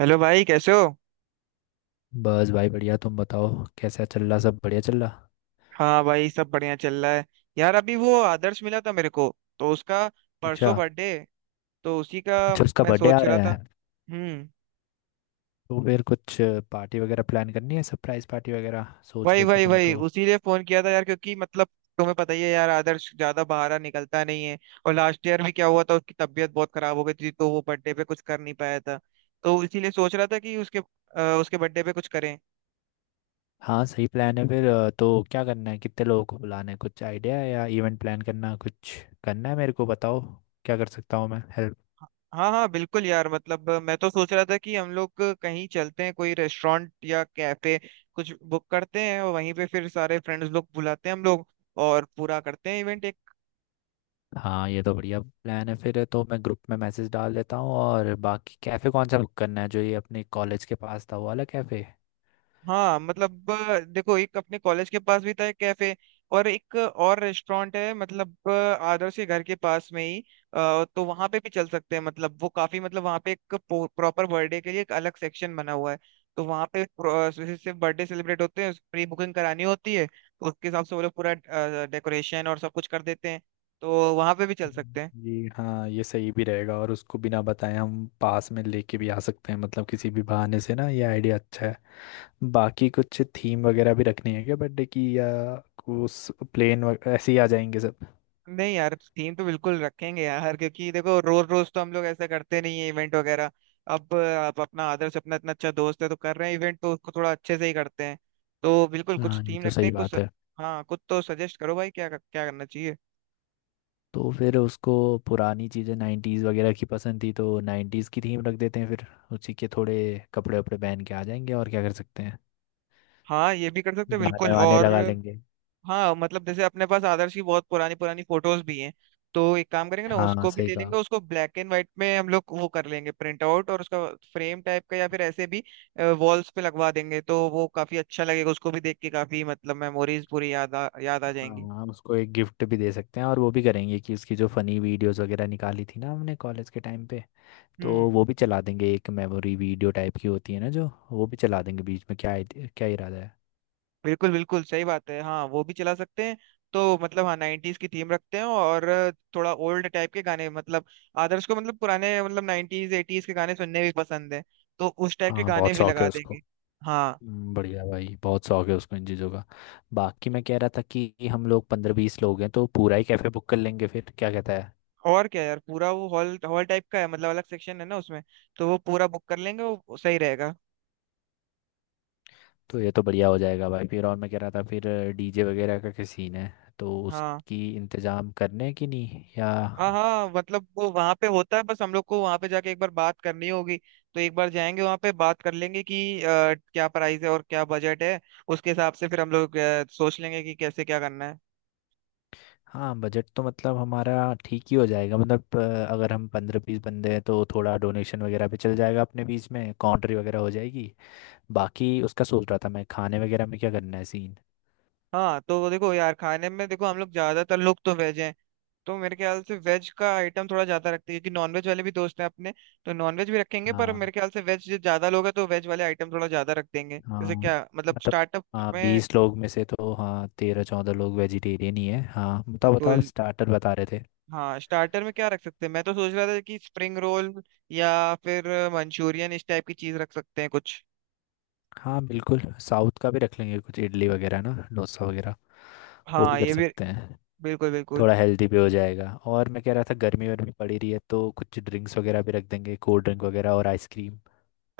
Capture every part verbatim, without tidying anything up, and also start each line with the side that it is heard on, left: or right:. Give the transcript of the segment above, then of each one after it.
right: Hello भाई, कैसे हो।
left: बस भाई बढ़िया। तुम बताओ कैसा चल रहा, सब बढ़िया चल रहा।
right: हाँ भाई, सब बढ़िया चल रहा है। यार, अभी वो आदर्श मिला था मेरे को, तो उसका
left: अच्छा।
right: परसों बर्थडे, तो उसी का
left: अच्छा, उसका
right: मैं
left: बर्थडे आ
right: सोच रहा
left: रहा
right: था।
left: है।
right: हम्म।
left: तो फिर कुछ पार्टी वगैरह प्लान करनी है, सरप्राइज पार्टी वगैरह सोच
right: वही
left: रहे थे
right: वही
left: तुम
right: वही,
left: तो?
right: उसीलिए फोन किया था यार, क्योंकि मतलब तुम्हें पता ही है यार, आदर्श ज्यादा बाहर निकलता नहीं है। और लास्ट ईयर भी क्या हुआ था, उसकी तबीयत बहुत खराब हो गई थी तो वो बर्थडे पे कुछ कर नहीं पाया था। तो इसीलिए सोच रहा था कि उसके अ, उसके बर्थडे पे कुछ करें।
left: हाँ सही प्लान है फिर। अ, तो क्या करना है, कितने लोगों को बुलाना है, कुछ आइडिया है या इवेंट प्लान करना कुछ करना है, मेरे को बताओ क्या कर सकता हूँ मैं हेल्प।
right: हाँ हाँ, बिल्कुल यार, मतलब मैं तो सोच रहा था कि हम लोग कहीं चलते हैं, कोई रेस्टोरेंट या कैफे कुछ बुक करते हैं, और वहीं पे फिर सारे फ्रेंड्स लोग बुलाते हैं हम लोग, और पूरा करते हैं इवेंट।
left: हाँ ये तो बढ़िया प्लान है फिर। तो मैं ग्रुप में मैसेज डाल देता हूँ और बाकी कैफ़े कौन सा बुक करना है, जो ये अपने कॉलेज के पास था वो वाला कैफ़े?
right: हाँ मतलब अ, देखो, एक अपने कॉलेज के पास भी था एक कैफे, और एक और रेस्टोरेंट है मतलब अ, आदर्श के घर के पास में ही। अ, तो वहां पे भी चल सकते हैं, मतलब वो काफी, मतलब वहां पे एक प्रॉपर बर्थडे के लिए एक अलग सेक्शन बना हुआ है। तो वहां पे pro- सिर्फ सिर्फ बर्थडे सेलिब्रेट होते हैं, प्री बुकिंग करानी होती है, तो उसके हिसाब से वो लोग पूरा डेकोरेशन और सब कुछ कर देते हैं। तो वहां पे भी चल सकते हैं।
left: जी हाँ, ये सही भी रहेगा और उसको बिना बताए हम पास में लेके भी आ सकते हैं, मतलब किसी भी बहाने से ना, ये आइडिया अच्छा है। बाकी कुछ थीम वगैरह भी रखनी है क्या बर्थडे की, या उस प्लेन ऐसे ही आ जाएंगे सब?
right: नहीं यार, थीम तो बिल्कुल रखेंगे यार, क्योंकि देखो रोज रोज तो हम लोग ऐसा करते नहीं है इवेंट वगैरह। अब अब अपना आदर्श अपना इतना अच्छा दोस्त है, तो कर रहे हैं इवेंट, तो उसको थोड़ा अच्छे से ही करते हैं। तो बिल्कुल कुछ
left: हाँ ये
right: थीम
left: तो
right: रखते
left: सही
right: हैं कुछ।
left: बात है।
right: हाँ, कुछ तो सजेस्ट करो भाई, क्या क्या करना चाहिए।
left: तो फिर उसको पुरानी चीज़ें, नाइन्टीज़ वगैरह की पसंद थी, तो नाइन्टीज़ की थीम रख देते हैं फिर। उसी के थोड़े कपड़े वपड़े पहन के आ जाएंगे, और क्या कर सकते हैं,
right: हाँ, ये भी कर सकते हैं
left: गाने
right: बिल्कुल।
left: वाने
right: और
left: लगा लेंगे।
right: हाँ मतलब जैसे अपने पास आदर्श की बहुत पुरानी पुरानी फोटोज भी हैं। तो एक काम करेंगे ना,
left: हाँ
right: उसको भी
left: सही
right: ले लेंगे,
left: कहा।
right: उसको ब्लैक एंड व्हाइट में हम लोग वो कर लेंगे प्रिंट आउट, और उसका फ्रेम टाइप का या फिर ऐसे भी वॉल्स पे लगवा देंगे, तो वो काफी अच्छा लगेगा, उसको भी देख के काफी मतलब मेमोरीज पूरी याद आ याद आ
left: हाँ।
right: जाएंगी।
left: हम उसको एक गिफ्ट भी दे सकते हैं, और वो भी करेंगे कि उसकी जो फनी वीडियोस वगैरह निकाली थी ना हमने कॉलेज के टाइम पे, तो
right: हम्म।
left: वो भी चला देंगे। एक मेमोरी वीडियो टाइप की होती है ना जो, वो भी चला देंगे बीच में, क्या आइड- क्या इरादा है?
right: बिल्कुल बिल्कुल सही बात है, हाँ वो भी चला सकते हैं। तो मतलब हाँ, नाइन्टीज की थीम रखते हैं और थोड़ा ओल्ड टाइप के गाने, मतलब आदर्श को मतलब पुराने, मतलब नाइन्टीज एटीज के गाने सुनने भी पसंद है। तो उस टाइप के
left: हाँ
right: गाने
left: बहुत
right: भी
left: शौक है
right: लगा
left: उसको।
right: देंगे। हाँ
left: हम्म, बढ़िया भाई, बहुत शौक है उसको इन चीज़ों का। बाकी मैं कह रहा था कि हम लोग पंद्रह बीस लोग हैं, तो पूरा ही कैफ़े बुक कर लेंगे फिर, क्या कहता है?
right: और क्या यार, पूरा वो हॉल हॉल टाइप का है, मतलब अलग सेक्शन है ना उसमें, तो वो पूरा बुक कर लेंगे, वो सही रहेगा।
left: तो ये तो बढ़िया हो जाएगा भाई फिर। और मैं कह रहा था, फिर डीजे वगैरह का क्या सीन है, तो
right: हाँ
left: उसकी इंतज़ाम करने की नहीं या?
right: हाँ हाँ, मतलब वो वहां पे होता है, बस हम लोग को वहां पे जाके एक बार बात करनी होगी। तो एक बार जाएंगे वहां पे बात कर लेंगे कि अ, क्या प्राइस है और क्या बजट है, उसके हिसाब से फिर हम लोग अ, सोच लेंगे कि कैसे क्या करना है।
left: हाँ बजट तो मतलब हमारा ठीक ही हो जाएगा। मतलब अ, अगर हम पंद्रह बीस बंदे हैं तो थोड़ा डोनेशन वगैरह भी चल जाएगा, अपने बीच में काउंट्री वगैरह हो जाएगी। बाकी उसका सोच रहा था मैं, खाने वगैरह में क्या करना है सीन?
right: हाँ तो देखो यार, खाने में देखो, हम लोग ज्यादातर लोग तो वेज हैं। तो मेरे ख्याल से वेज का आइटम थोड़ा ज्यादा रखते हैं, क्योंकि नॉनवेज वाले भी दोस्त हैं अपने, तो नॉनवेज भी रखेंगे, पर
left: हाँ
right: मेरे ख्याल से वेज ज्यादा लोग हैं तो वेज वाले आइटम थोड़ा ज्यादा रख देंगे,
left: हाँ
right: जैसे क्या मतलब
left: मतलब,
right: स्टार्टअप
left: हाँ
right: में,
left: बीस लोग में से तो हाँ तेरह चौदह लोग वेजिटेरियन ही है। हाँ बताओ बताओ,
right: बिल्कुल।
left: स्टार्टर बता रहे थे।
right: हाँ, स्टार्टर में क्या रख सकते हैं, मैं तो सोच रहा था कि स्प्रिंग रोल या फिर मंचूरियन इस टाइप की चीज रख सकते हैं कुछ।
left: हाँ बिल्कुल। साउथ का भी रख लेंगे कुछ, इडली वगैरह ना, डोसा वगैरह, वो भी
right: हाँ
left: कर
right: ये भी,
left: सकते हैं।
right: बिल्कुल बिल्कुल।
left: थोड़ा हेल्दी भी हो जाएगा। और मैं कह रहा था गर्मी वर्मी पड़ी रही है, तो कुछ ड्रिंक्स वगैरह भी रख देंगे, कोल्ड ड्रिंक वगैरह और आइसक्रीम।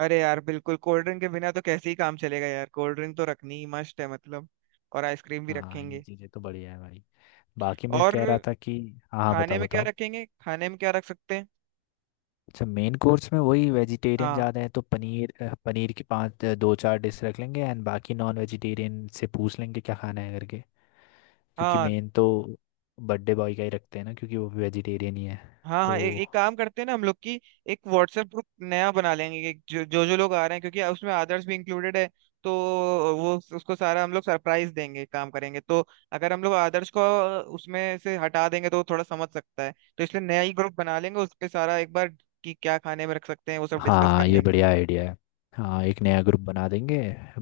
right: अरे यार बिल्कुल, कोल्ड ड्रिंक के बिना तो कैसे ही काम चलेगा यार, कोल्ड ड्रिंक तो रखनी ही मस्ट है मतलब, और आइसक्रीम भी
left: हाँ ये
right: रखेंगे।
left: चीज़ें तो बढ़िया है भाई। बाकी मैं कह रहा
right: और
left: था कि, हाँ हाँ
right: खाने
left: बताओ
right: में क्या
left: बताओ।
right: रखेंगे, खाने में क्या रख सकते हैं।
left: अच्छा, मेन कोर्स में वही वेजिटेरियन
right: हाँ,
left: ज़्यादा है तो पनीर, अ, पनीर की पाँच अ, दो चार डिश रख लेंगे, एंड बाकी नॉन वेजिटेरियन से पूछ लेंगे क्या खाना है करके। क्योंकि
right: हाँ
left: मेन तो बर्थडे बॉय का ही रखते हैं ना, क्योंकि वो भी वेजिटेरियन ही है
right: हाँ हाँ, ए,
left: तो।
right: एक काम करते हैं ना हम लोग की, एक व्हाट्सएप ग्रुप नया बना लेंगे, एक, जो जो जो लोग आ रहे हैं, क्योंकि उसमें आदर्श भी इंक्लूडेड है, तो वो उस- उसको सारा हम लोग सरप्राइज देंगे काम करेंगे, तो अगर हम लोग आदर्श को उसमें से हटा देंगे तो वो थोड़ा समझ सकता है, तो इसलिए नया ही ग्रुप बना लेंगे, उस पे सारा एक बार कि क्या खाने में रख सकते हैं वो सब डिस्कस
left: हाँ
right: कर
left: ये
right: लेंगे।
left: बढ़िया आइडिया है। हाँ एक नया ग्रुप बना देंगे।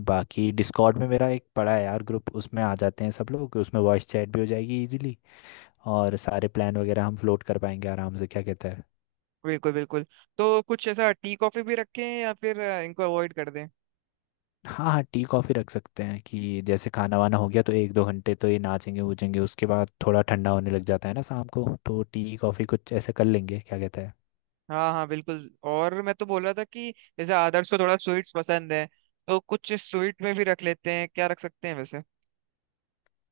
left: बाकी डिस्कॉर्ड में मेरा एक पड़ा है यार ग्रुप, उसमें आ जाते हैं सब लोग, उसमें वॉइस चैट भी हो जाएगी इजीली। और सारे प्लान वगैरह हम फ्लोट कर पाएंगे आराम से, क्या कहता है?
right: बिल्कुल बिल्कुल। तो कुछ ऐसा टी कॉफी भी रखें या फिर अ, इनको अवॉइड कर दें।
left: हाँ हाँ, टी कॉफ़ी रख सकते हैं। कि जैसे खाना वाना हो गया तो एक दो घंटे तो ये नाचेंगे वूचेंगे, उसके बाद थोड़ा ठंडा होने लग जाता है ना शाम को, तो टी कॉफ़ी कुछ ऐसे कर लेंगे, क्या कहता है?
right: हाँ हाँ बिल्कुल। और मैं तो बोल रहा था कि जैसे आदर्श को थोड़ा स्वीट्स पसंद है, तो कुछ स्वीट में भी रख लेते हैं, क्या रख सकते हैं वैसे।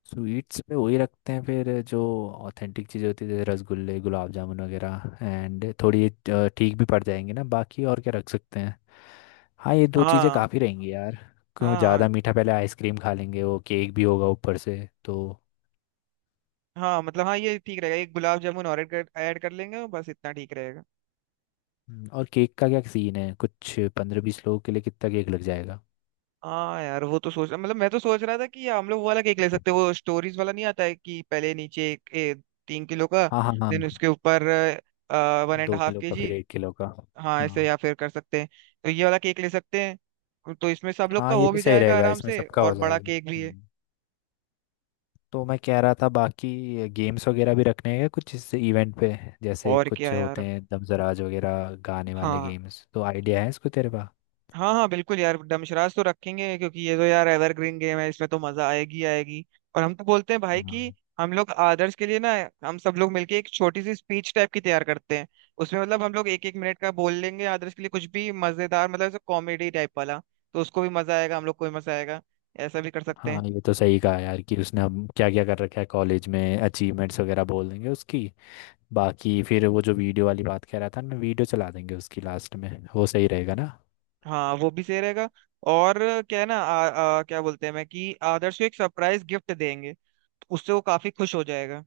left: स्वीट्स में वही रखते हैं फिर जो ऑथेंटिक चीज़ें होती है, जैसे रसगुल्ले गुलाब जामुन वगैरह, एंड थोड़ी अ, ठीक भी पड़ जाएंगे ना, बाकी और क्या रख सकते हैं? हाँ ये दो चीज़ें
right: हाँ
left: काफ़ी रहेंगी यार, क्यों
right: हाँ
left: ज़्यादा मीठा, पहले आइसक्रीम खा लेंगे वो, केक भी होगा ऊपर से तो।
right: हाँ, मतलब हाँ ये ठीक रहेगा, एक गुलाब जामुन और ऐड कर ऐड कर लेंगे, और बस इतना ठीक रहेगा।
left: हम्म, और केक का क्या सीन है, कुछ पंद्रह बीस लोगों के लिए कितना केक लग जाएगा?
right: हाँ यार, वो तो सोच मतलब मैं तो सोच रहा था कि हम लोग वो वाला केक ले सकते हैं, वो स्टोरीज वाला नहीं आता है कि पहले नीचे एक, ए, तीन किलो का,
left: हाँ हाँ हाँ
right: देन
left: हाँ,
right: उसके ऊपर वन एंड
left: दो
right: हाफ
left: किलो
right: के
left: का,
right: जी
left: फिर एक किलो का।
right: हाँ ऐसे
left: हाँ।
right: या फिर कर सकते हैं। तो ये वाला केक ले सकते हैं, तो इसमें सब लोग का
left: हाँ ये
right: हो
left: भी
right: भी
left: सही
right: जाएगा
left: रहेगा,
right: आराम
left: इसमें
right: से,
left: सबका
right: और
left: हो
right: बड़ा
left: जाएगा।
right: केक भी है।
left: हम्म। तो मैं कह रहा था बाकी गेम्स वगैरह भी रखने हैं कुछ इस इवेंट पे, जैसे
right: और क्या
left: कुछ होते
right: यार,
left: हैं दमजराज वगैरह गाने वाले
right: हाँ
left: गेम्स, तो आइडिया है इसको तेरे पास?
right: हाँ हाँ बिल्कुल यार, डमशरास तो रखेंगे क्योंकि ये तो यार एवरग्रीन गेम है, इसमें तो मजा आएगी आएगी। और हम तो बोलते हैं भाई
left: हाँ।
right: कि हम लोग आदर्श के लिए ना, हम सब लोग मिलके एक छोटी सी स्पीच टाइप की तैयार करते हैं, उसमें मतलब हम लोग एक एक मिनट का बोल लेंगे आदर्श के लिए, कुछ भी मजेदार मतलब कॉमेडी टाइप वाला। तो उसको भी मजा आएगा, हम लोग को भी मजा आएगा, ऐसा भी कर सकते
left: हाँ
right: हैं।
left: ये तो सही कहा यार, कि उसने अब क्या क्या कर रखा है कॉलेज में अचीवमेंट्स वगैरह, बोल देंगे उसकी। बाकी फिर वो जो वीडियो वाली बात कह रहा था मैं, वीडियो चला देंगे उसकी लास्ट में, वो सही रहेगा ना?
right: हाँ वो भी सही रहेगा। और क्या है ना, आ, आ, क्या बोलते हैं मैं कि आदर्श को एक सरप्राइज गिफ्ट देंगे, तो उससे वो काफी खुश हो जाएगा।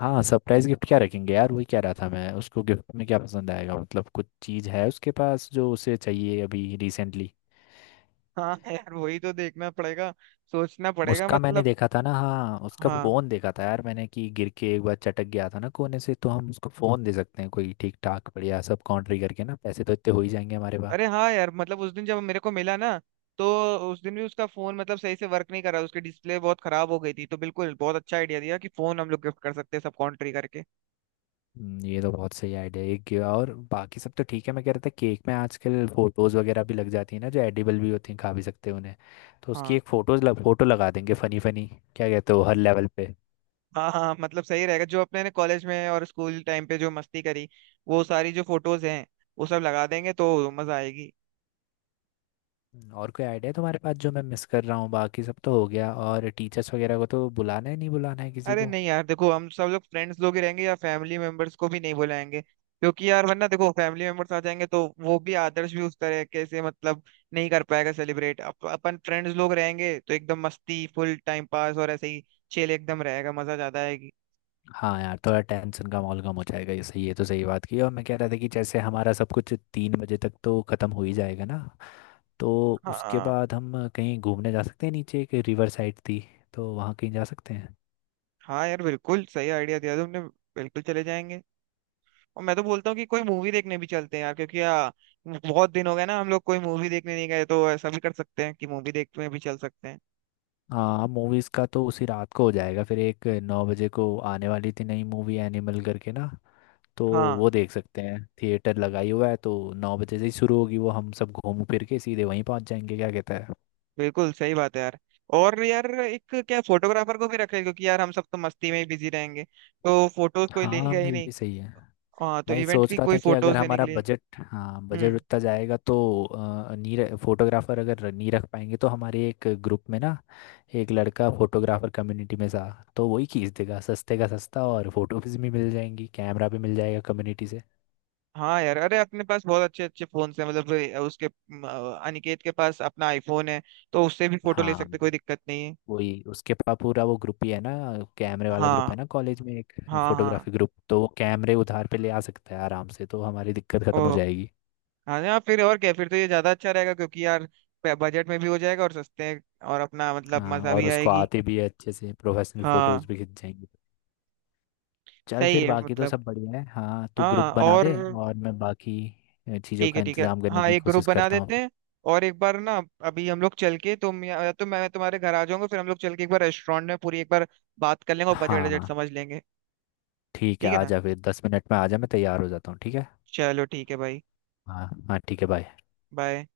left: हाँ सरप्राइज गिफ्ट क्या रखेंगे यार, वही कह रहा था मैं उसको गिफ्ट में क्या पसंद आएगा, मतलब कुछ चीज़ है उसके पास जो उसे चाहिए अभी रिसेंटली?
right: हाँ यार, वही तो देखना पड़ेगा, सोचना पड़ेगा
left: उसका मैंने
right: मतलब।
left: देखा था ना, हाँ उसका
right: हाँ,
left: फोन देखा था यार मैंने, कि गिर के एक बार चटक गया था ना कोने से, तो हम उसको फोन दे सकते हैं कोई ठीक ठाक बढ़िया, सब काउंट्री करके ना, पैसे तो इतने हो ही जाएंगे हमारे पास।
right: अरे हाँ यार, मतलब उस दिन जब मेरे को मिला ना, तो उस दिन भी उसका फोन मतलब सही से वर्क नहीं कर रहा, उसकी डिस्प्ले बहुत खराब हो गई थी, तो बिल्कुल बहुत अच्छा आइडिया दिया कि फोन हम लोग गिफ्ट कर सकते हैं सब कॉन्ट्री करके।
left: हम्म, ये तो बहुत सही आइडिया है। एक ये, और बाकी सब तो ठीक है। मैं कह रहा था केक में आजकल फोटोज वगैरह भी लग जाती है ना, जो एडिबल भी होती हैं, खा भी सकते हैं उन्हें। तो उसकी
right: हाँ
left: एक फोटोज लग फोटो लगा देंगे फनी फनी, क्या कहते हो हर लेवल पे?
right: हाँ हाँ, मतलब सही रहेगा, जो अपने ने कॉलेज में और स्कूल टाइम पे जो मस्ती करी, वो सारी जो फोटोज हैं वो सब लगा देंगे तो मजा आएगी।
left: हम्म, और कोई आइडिया तुम्हारे पास जो मैं मिस कर रहा हूँ, बाकी सब तो हो गया। और टीचर्स वगैरह को तो बुलाना है नहीं, बुलाना है किसी
right: अरे
left: को?
right: नहीं यार देखो, हम सब लोग फ्रेंड्स लोग ही रहेंगे या फैमिली मेंबर्स को भी नहीं बुलाएंगे, क्योंकि यार वरना देखो फैमिली मेंबर्स आ जाएंगे तो वो भी, आदर्श भी उस तरह के से मतलब नहीं कर पाएगा सेलिब्रेट, अप, अपन फ्रेंड्स लोग रहेंगे तो एकदम मस्ती, फुल टाइम पास, और ऐसे ही चिल एकदम रहेगा, मजा ज्यादा आएगी।
left: हाँ यार थोड़ा टेंशन कम और कम हो जाएगा, ये सही, ये तो सही बात की। और मैं कह रहा था कि जैसे हमारा सब कुछ तीन बजे तक तो ख़त्म हो ही जाएगा ना, तो उसके
right: हाँ
left: बाद हम कहीं घूमने जा सकते हैं, नीचे एक रिवर साइड थी, तो वहाँ कहीं जा सकते हैं।
right: हाँ यार, बिल्कुल सही आइडिया दिया तुमने, बिल्कुल चले जाएंगे। और मैं तो बोलता हूँ कि कोई मूवी देखने भी चलते हैं यार, क्योंकि यार बहुत दिन हो गए ना हम लोग कोई मूवी देखने नहीं गए, तो ऐसा भी कर सकते हैं कि मूवी देखने भी चल सकते हैं।
left: हाँ मूवीज़ का तो उसी रात को हो जाएगा फिर, एक नौ बजे को आने वाली थी नई मूवी, एनिमल करके ना, तो
right: हाँ,
left: वो देख सकते हैं। थिएटर लगाई हुआ है तो नौ बजे से ही शुरू होगी वो, हम सब घूम फिर के सीधे वहीं पहुंच जाएंगे, क्या कहता है?
right: बिल्कुल सही बात है यार। और यार एक क्या, फोटोग्राफर को भी रख ले, क्योंकि यार हम सब तो मस्ती में ही बिजी रहेंगे, तो फोटोज कोई
left: हाँ
right: लेगा ही
left: ये
right: नहीं।
left: भी सही है।
right: हाँ, तो
left: मैं
right: इवेंट
left: सोच
right: की
left: रहा
right: कोई
left: था कि अगर
right: फोटोज लेने के
left: हमारा
right: लिए।
left: बजट, हाँ बजट
right: हम्म।
left: उतना जाएगा तो अ, नीर फोटोग्राफर अगर नहीं रख पाएंगे, तो हमारे एक ग्रुप में ना, एक लड़का फोटोग्राफर कम्युनिटी में था, तो वही खींच देगा सस्ते का सस्ता, और फोटोज भी मिल जाएंगी, कैमरा भी मिल जाएगा कम्युनिटी से।
right: हाँ यार, अरे अपने पास बहुत अच्छे अच्छे फोन है, मतलब अ, उसके अम, अ, अनिकेत के पास अपना आईफोन है, तो उससे भी फोटो ले
left: हाँ,
right: सकते, कोई दिक्कत नहीं है।
left: वही, उसके पास पूरा वो ग्रुप ही है ना, कैमरे वाला ग्रुप
right: हाँ
left: है ना कॉलेज में एक,
right: हाँ हाँ।
left: फोटोग्राफी ग्रुप, तो वो कैमरे उधार पे ले आ सकता है आराम से, तो हमारी दिक्कत खत्म हो
right: ओ
left: जाएगी।
right: हाँ यार, फिर और क्या, फिर तो ये ज्यादा अच्छा रहेगा क्योंकि यार बजट में भी हो जाएगा और सस्ते, और अपना मतलब
left: हाँ,
right: मजा भी
left: और उसको
right: आएगी।
left: आते भी है अच्छे से, प्रोफेशनल फोटोज
right: हाँ
left: भी खिंच जाएंगे। चल
right: सही
left: फिर
right: है
left: बाकी तो
right: मतलब,
left: सब बढ़िया है। हाँ तू
right: हाँ
left: ग्रुप बना
right: और
left: दे, और मैं बाकी चीज़ों
right: ठीक
left: का
right: है ठीक है,
left: इंतजाम करने
right: हाँ
left: की
right: एक ग्रुप
left: कोशिश
right: बना
left: करता हूँ
right: देते
left: फिर।
right: हैं। और एक बार ना, अभी हम लोग चल के, तुम या या तो मैं तुम्हारे घर आ जाऊंगा, फिर हम लोग चल के एक बार रेस्टोरेंट में पूरी एक बार बात कर लेंगे, और बजट बजट
left: हाँ
right: समझ लेंगे।
left: ठीक है,
right: ठीक है
left: आ
right: ना।
left: जा फिर दस मिनट में, आ जा मैं तैयार हो जाता हूँ, ठीक है।
right: चलो ठीक है भाई।
left: हाँ हाँ ठीक है, बाय।
right: बाय।